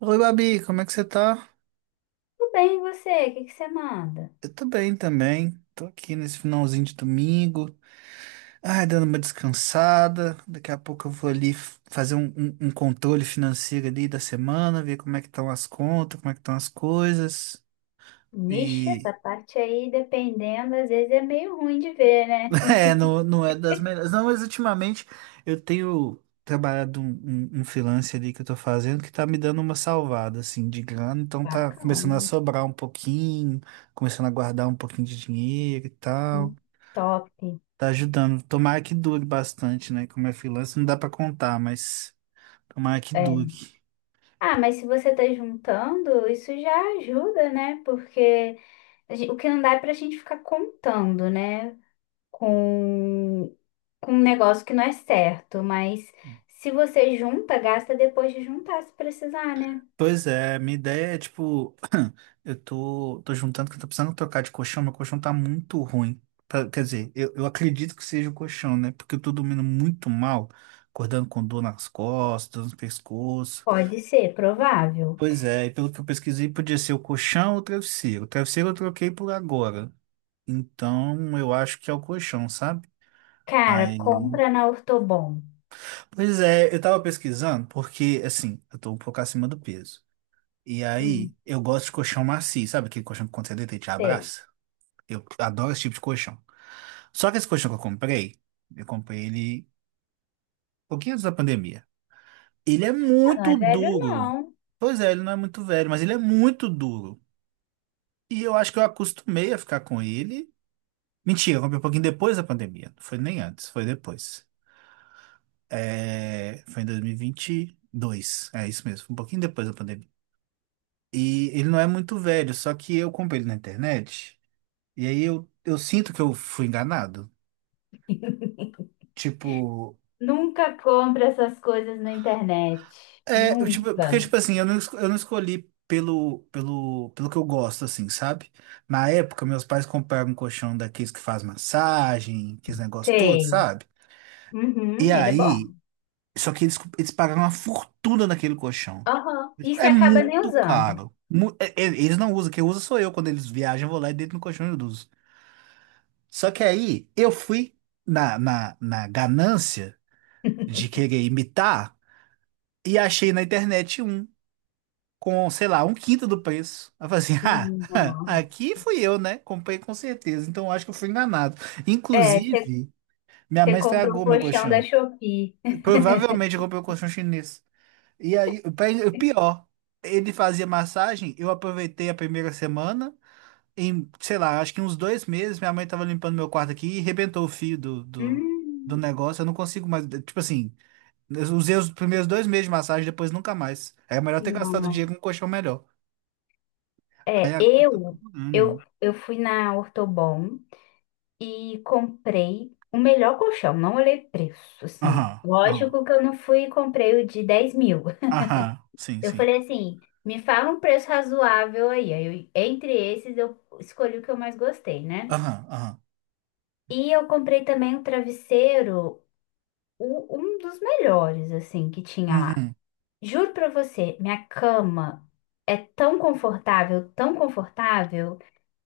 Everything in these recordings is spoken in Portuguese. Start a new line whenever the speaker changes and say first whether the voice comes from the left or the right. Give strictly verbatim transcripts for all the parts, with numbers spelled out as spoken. right: Oi, Babi, como é que você tá?
left: Tudo bem, e você? O que que você manda?
right: Eu tô bem também. Tô aqui nesse finalzinho de domingo. Ai, dando uma descansada. Daqui a pouco eu vou ali f- fazer um, um- um controle financeiro ali da semana, ver como é que estão as contas, como é que estão as coisas.
left: Vixe, essa
right: E
left: parte aí, dependendo, às vezes é meio ruim de ver, né?
right: é, não, não é das melhores. Não, mas ultimamente eu tenho trabalhado um, um, um freelance ali que eu tô fazendo que tá me dando uma salvada, assim, de grana. Então tá começando a
left: Bacana.
right: sobrar um pouquinho, começando a guardar um pouquinho de dinheiro e tal.
left: Hum. Top.
right: Tá ajudando. Tomara que dure bastante, né? Como é freelancer, não dá pra contar, mas tomara que
left: É.
right: dure.
left: Ah, mas se você tá juntando, isso já ajuda, né? Porque a gen- o que não dá é pra gente ficar contando, né? Com, com um negócio que não é certo. Mas se você junta, gasta depois de juntar, se precisar, né?
right: Pois é, minha ideia é tipo, eu tô, tô juntando que eu tô precisando trocar de colchão, meu colchão tá muito ruim. Pra- Quer dizer, eu, eu acredito que seja o colchão, né? Porque eu tô dormindo muito mal, acordando com dor nas costas, no pescoço.
left: Pode ser, provável.
right: Pois é, e pelo que eu pesquisei, podia ser o colchão ou o travesseiro. O travesseiro eu troquei por agora. Então, eu acho que é o colchão, sabe?
left: Cara,
right: Aí.
left: compra na Ortobon.
right: Pois é, eu tava pesquisando porque, assim, eu tô um pouco acima do peso. E aí,
left: Hum,
right: eu gosto de colchão macio, sabe aquele colchão que quando você deita ele te
left: sei.
right: abraça? Eu adoro esse tipo de colchão. Só que esse colchão que eu comprei, eu comprei ele um pouquinho antes da pandemia. Ele é
left: Não é
right: muito
left: velho,
right: duro.
left: não.
right: Pois é, ele não é muito velho, mas ele é muito duro. E eu acho que eu acostumei a ficar com ele. Mentira, eu comprei um pouquinho depois da pandemia. Não foi nem antes, foi depois. É, Foi em dois mil e e vinte e dois. É isso mesmo, foi um pouquinho depois da pandemia. E ele não é muito velho, só que eu comprei ele na internet. E aí eu, eu sinto que eu fui enganado. Tipo,
left: Nunca compra essas coisas na internet.
right: é, eu, tipo, porque,
left: Nunca.
right: tipo assim, eu não, esco- eu não escolhi pelo, pelo, pelo que eu gosto, assim, sabe? Na época, meus pais compraram um colchão daqueles que faz massagem, aqueles negócios todos,
left: Tem.
right: sabe? E
left: Uhum, ele é
right: aí,
left: bom.
right: só que eles, eles pagaram uma fortuna naquele colchão.
left: Aham. E você
right: É
left: acaba nem
right: muito
left: usando.
right: caro. Mu- é- é- Eles não usam, quem usa sou eu. Quando eles viajam, eu vou lá e deito no colchão e eu uso. Só que aí eu fui na, na, na ganância de querer imitar e achei na internet um com, sei lá, um quinto do preço. Aí Eu falei assim, ah,
left: Nossa.
right: aqui fui eu, né? Comprei com certeza, então acho que eu fui enganado.
left: É, você
right: Inclusive, minha
left: você
right: mãe
left: compra o
right: estragou meu
left: colchão da
right: colchão.
left: Shopee.
right: Provavelmente eu comprei o colchão chinês. E aí, o pai- o pior, ele fazia massagem, eu aproveitei a primeira semana. Em, sei lá, acho que uns dois meses, minha mãe tava limpando meu quarto aqui e rebentou o fio do, do, do
left: Hum,
right: negócio. Eu não consigo mais. Tipo assim, eu usei os primeiros dois meses de massagem, depois nunca mais. É melhor ter gastado
left: não.
right: dinheiro com um colchão melhor. Aí
left: É,
right: agora eu tô
left: eu,
right: procurando.
left: eu,
right: um.
left: eu fui na Ortobon e comprei o melhor colchão, não olhei preço, assim.
right: Aham, aham,
left: Lógico que eu não fui e comprei o de dez mil.
right: aham, sim,
left: Eu
right: sim.
left: falei assim, me fala um preço razoável aí. Aí eu- entre esses, eu escolhi o que eu mais gostei, né?
right: Aham, aham.
left: E eu comprei também um travesseiro, o- um dos melhores, assim, que tinha lá.
right: Uhum.
left: Juro pra você, minha cama é tão confortável, tão confortável,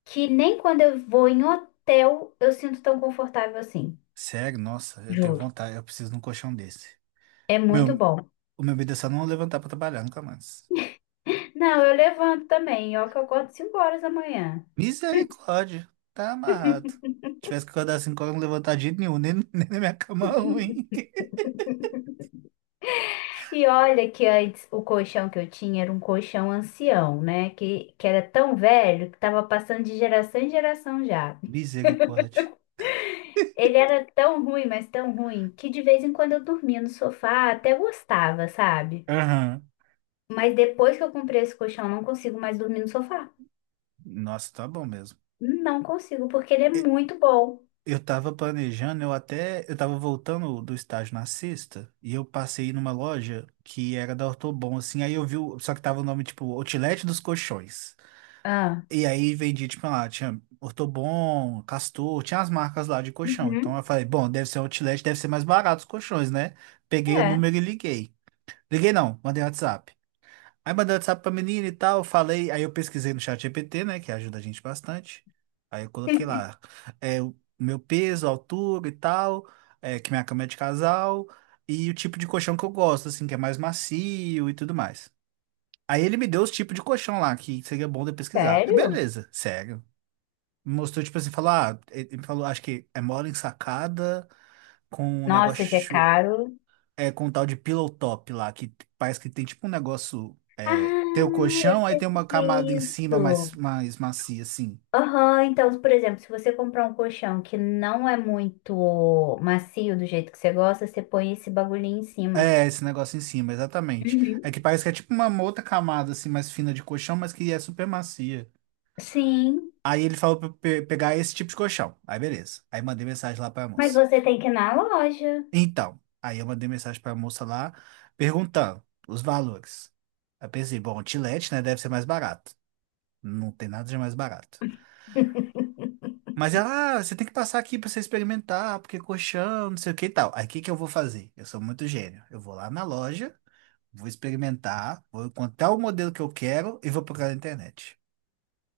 left: que nem quando eu vou em hotel eu sinto tão confortável assim.
right: Sério, nossa, eu tenho
left: Juro.
right: vontade, eu preciso de um colchão desse.
left: É muito
right: Meu,
left: bom.
right: o meu medo é só não levantar pra trabalhar, nunca mais.
left: Não, eu levanto também, ó, que eu acordo cinco horas da manhã.
right: Misericórdia. Tá amarrado. Tivesse que acordar às 5 horas, não levantar de jeito nenhum, nem, nem na minha cama ruim.
left: E olha que antes o colchão que eu tinha era um colchão ancião, né? Que, que era tão velho que tava passando de geração em geração já.
right: Misericórdia.
left: Ele era tão ruim, mas tão ruim, que de vez em quando eu dormia no sofá, até gostava, sabe?
right: Aham.
left: Mas depois que eu comprei esse colchão, eu não consigo mais dormir no sofá.
right: Nossa, tá bom mesmo.
left: Não consigo, porque ele é
right: E-
left: muito bom.
right: Eu tava planejando, eu até. Eu tava voltando do estágio na sexta, e eu passei numa loja que era da Ortobon, assim. Aí eu vi. o- Só que tava o nome, tipo, Outlet dos Colchões.
left: Ah,
right: E aí vendia, tipo, lá, tinha Ortobon, Castor, tinha as marcas lá de colchão. Então
left: uhum,
right: eu falei, bom, deve ser um Outlet, deve ser mais barato os colchões, né? Peguei o
left: é.
right: número e liguei. Liguei não, mandei WhatsApp. Aí mandei WhatsApp pra menina e tal, falei, aí eu pesquisei no chat G P T, né, que ajuda a gente bastante. Aí eu coloquei lá, é, o meu peso, altura e tal, é, que minha cama é de casal, e o tipo de colchão que eu gosto, assim, que é mais macio e tudo mais. Aí ele me deu os tipos de colchão lá, que seria bom de eu pesquisar.
left: Sério?
right: Beleza, sério. Me Mostrou, tipo assim, falou, ah, ele ele me falou, acho que é mole ensacada, com um
left: Nossa, esse é
right: negócio
left: caro.
right: é, com um tal de pillow top lá, que parece que tem tipo um negócio. É, tem o
left: Ah, eu
right: colchão, aí
left: sei
right: tem
left: o que
right: uma
left: que
right: camada em
left: é
right: cima mais,
left: isso.
right: mais macia, assim.
left: Aham, então, por exemplo, se você comprar um colchão que não é muito macio do jeito que você gosta, você põe esse bagulhinho em cima.
right: É, esse negócio em cima, exatamente.
left: Uhum.
right: É que parece que é tipo uma outra camada, assim, mais fina de colchão, mas que é super macia.
left: Sim,
right: Aí ele falou pra eu pe- pegar esse tipo de colchão. Aí beleza. Aí mandei mensagem lá pra
left: mas
right: moça.
left: você tem que ir na loja.
right: Então, aí eu mandei mensagem pra moça lá, perguntando os valores. Aí pensei, bom, o Tilete, né, deve ser mais barato. Não tem nada de mais barato. Mas ela, ah, você tem que passar aqui pra você experimentar, porque é colchão, não sei o que e tal. Aí o que que eu vou fazer? Eu sou muito gênio. Eu vou lá na loja, vou experimentar, vou encontrar o modelo que eu quero e vou procurar na internet.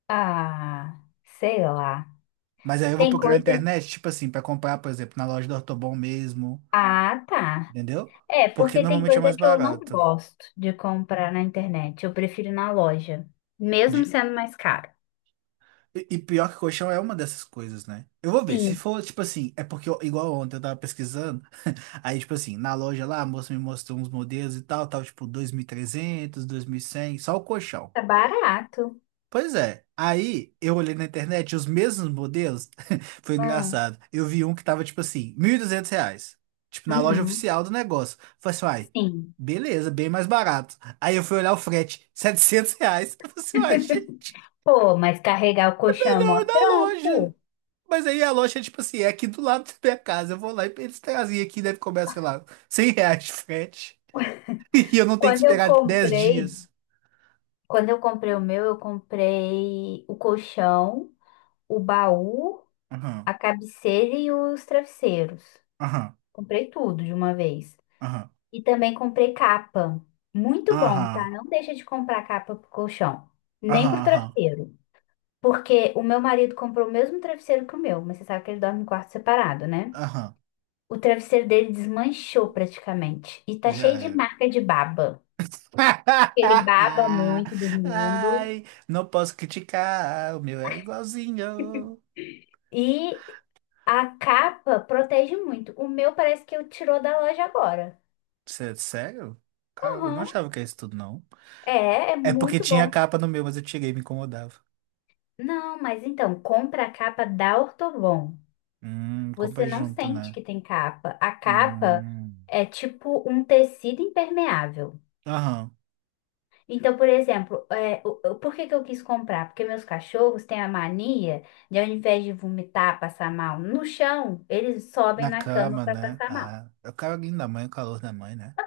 left: Ah, sei lá.
right: Mas aí eu vou
left: Tem
right: procurar na
left: coisa.
right: internet, tipo assim, pra comprar, por exemplo, na loja do Ortobon mesmo,
left: Ah, tá.
right: entendeu?
left: É,
right: Porque
left: porque tem
right: normalmente é
left: coisa
right: mais
left: que eu não
right: barato.
left: gosto de comprar na internet. Eu prefiro ir na loja, mesmo
right: De-
left: sendo mais caro.
right: E e pior que colchão é uma dessas coisas, né? Eu vou ver, se
left: Sim,
right: for, tipo assim, é porque, eu- igual ontem eu tava pesquisando. Aí, tipo assim, na loja lá, a moça me mostrou uns modelos e tal, tal, tipo dois mil e trezentos, dois mil e cem, só o colchão.
left: tá barato.
right: Pois é. Aí, eu olhei na internet os mesmos modelos, foi
left: Ah,
right: engraçado. Eu vi um que tava, tipo assim, mil e duzentos reais. Tipo, na loja
left: uhum.
right: oficial do negócio. Falei assim, uai,
left: Sim.
right: beleza, bem mais barato. Aí eu fui olhar o frete, setecentos reais. Eu falei assim, uai, gente,
left: Pô, mas carregar o
right: melhor
left: colchão é mó
right: ir na loja.
left: trampo.
right: Mas aí a loja, tipo assim, é aqui do lado da minha casa. Eu vou lá e eles trazem aqui, deve cobrar, sei lá, cem reais de frete. E eu não tenho que
left: Quando eu
right: esperar tipo, dez
left: comprei,
right: dias.
left: quando eu comprei o meu, eu comprei o colchão, o baú,
right: Aham,
left: a cabeceira e os travesseiros.
right: aham,
left: Comprei tudo de uma vez.
right: aham,
left: E também comprei capa. Muito bom, tá?
right: aham,
left: Não deixa de comprar capa pro colchão, nem
right: aham,
left: pro
right: aham,
left: travesseiro. Porque o meu marido comprou o mesmo travesseiro que o meu, mas você sabe que ele dorme em quarto separado, né?
right: aham.
left: O travesseiro dele desmanchou praticamente e tá
right: Já
left: cheio de
right: era.
left: marca de baba. Ele baba muito dormindo.
right: Ai, não posso criticar, o meu é igualzinho.
left: E A capa protege muito. O meu parece que eu tirou da loja agora.
right: Sé- Sério? Caramba, eu não
left: Aham.
right: achava que era isso tudo, não.
left: É, é
right: É porque
left: muito
right: tinha
left: bom.
right: capa no meu, mas eu tirei, me incomodava.
left: Não, mas então, compra a capa da Ortobon.
right: Hum, compra
left: Você não
right: junto,
left: sente
right: né?
left: que tem capa. A capa
right: Hum.
left: é tipo um tecido impermeável.
right: Aham.
left: Então, por exemplo, é, o- o- por que que eu quis comprar? Porque meus cachorros têm a mania de, ao invés de vomitar, passar mal no chão, eles sobem
right: Na
left: na cama
right: cama,
left: para
right: né?
left: passar mal.
right: Ah, é o carinho da mãe, o calor da mãe, né?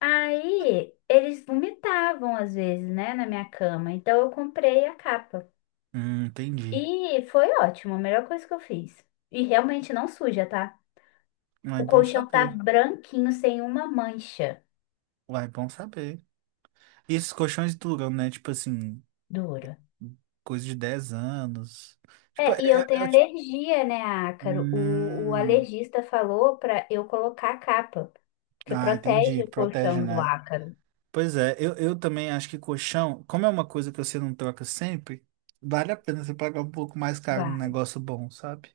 left: Aí eles vomitavam às vezes, né, na minha cama. Então eu comprei a capa.
right: Hum, entendi.
left: E foi ótimo, a melhor coisa que eu fiz. E realmente não suja, tá?
right: Mas
left: O
right: é bom
left: colchão tá
right: saber.
left: branquinho, sem uma mancha
right: Uai, bom saber. E esses colchões duram, né? Tipo assim,
left: dura.
right: coisa de dez anos. Tipo,
left: É,
right: é,
left: e
right: é-
left: eu
right: é
left: tenho
right: o tipo.
left: alergia, né, ácaro? O, o
right: Hum,
left: alergista falou pra eu colocar a capa, porque
right: ah,
left: protege
right: entendi.
left: o
right: Protege,
left: colchão do
right: né?
left: ácaro.
right: Pois é, eu, eu também acho que colchão, como é uma coisa que você não troca sempre, vale a pena você pagar um pouco mais caro num
left: Vale,
right: negócio bom, sabe?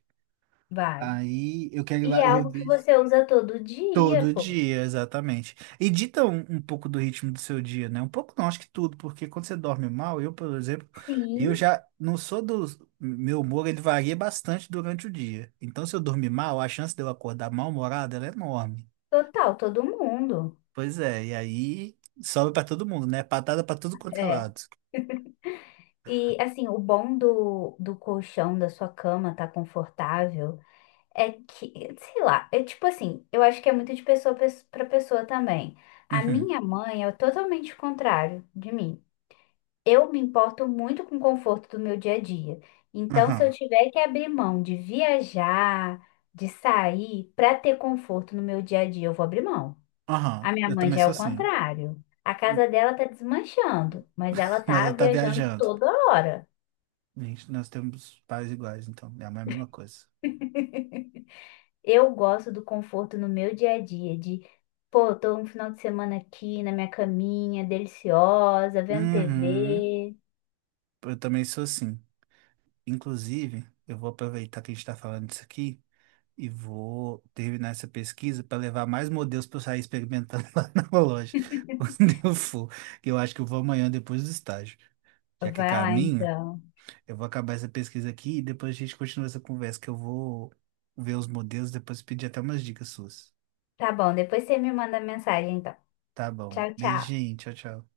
left: vale.
right: Aí eu quero ir
left: E
right: lá,
left: é
right: eu vou
left: algo que
right: ver.
left: você usa todo dia,
right: Todo
left: pô.
right: dia, exatamente. E dita um, um pouco do ritmo do seu dia, né? Um pouco não, acho que tudo, porque quando você dorme mal, eu, por exemplo, eu
left: Sim,
right: já não sou dos. Meu humor, ele varia bastante durante o dia. Então, se eu dormir mal, a chance de eu acordar mal-humorado, ela é enorme.
left: total, todo mundo.
right: Pois é, e aí sobe pra todo mundo, né? Patada pra tudo quanto é
left: É.
right: lado.
left: E assim, o bom do, do colchão da sua cama tá confortável é que, sei lá, é tipo assim, eu acho que é muito de pessoa pes- pra pessoa também. A
right: Uhum,
left: minha mãe é totalmente o contrário de mim. Eu me importo muito com o conforto do meu dia a dia. Então, se eu
right: aham,
left: tiver que abrir mão de viajar, de sair pra ter conforto no meu dia a dia, eu vou abrir mão. A
right: aham.
left: minha
right: Eu
left: mãe
right: também
left: já é
right: sou
left: o
right: assim.
left: contrário. A casa dela tá desmanchando, mas ela
right: Mas
left: tá
right: eu tá
left: viajando
right: viajando.
left: toda hora.
right: Gente, nós temos pais iguais, então. É a mesma coisa.
left: Eu gosto do conforto no meu dia a dia, de, pô, tô um final de semana aqui na minha caminha, deliciosa, vendo
right: Uhum.
left: T V.
right: Eu também sou assim. Inclusive, eu vou aproveitar que a gente está falando disso aqui e vou terminar essa pesquisa para levar mais modelos para eu sair experimentando lá na loja, quando eu for. Que Eu acho que eu vou amanhã depois do estágio. Já que é
left: Vai lá
right: caminho,
left: então.
right: eu vou acabar essa pesquisa aqui e depois a gente continua essa conversa, que eu vou ver os modelos, depois pedir até umas dicas suas.
left: Tá bom, depois você me manda mensagem então.
right: Tá bom.
left: Tchau, tchau.
right: Beijinho, tchau, tchau.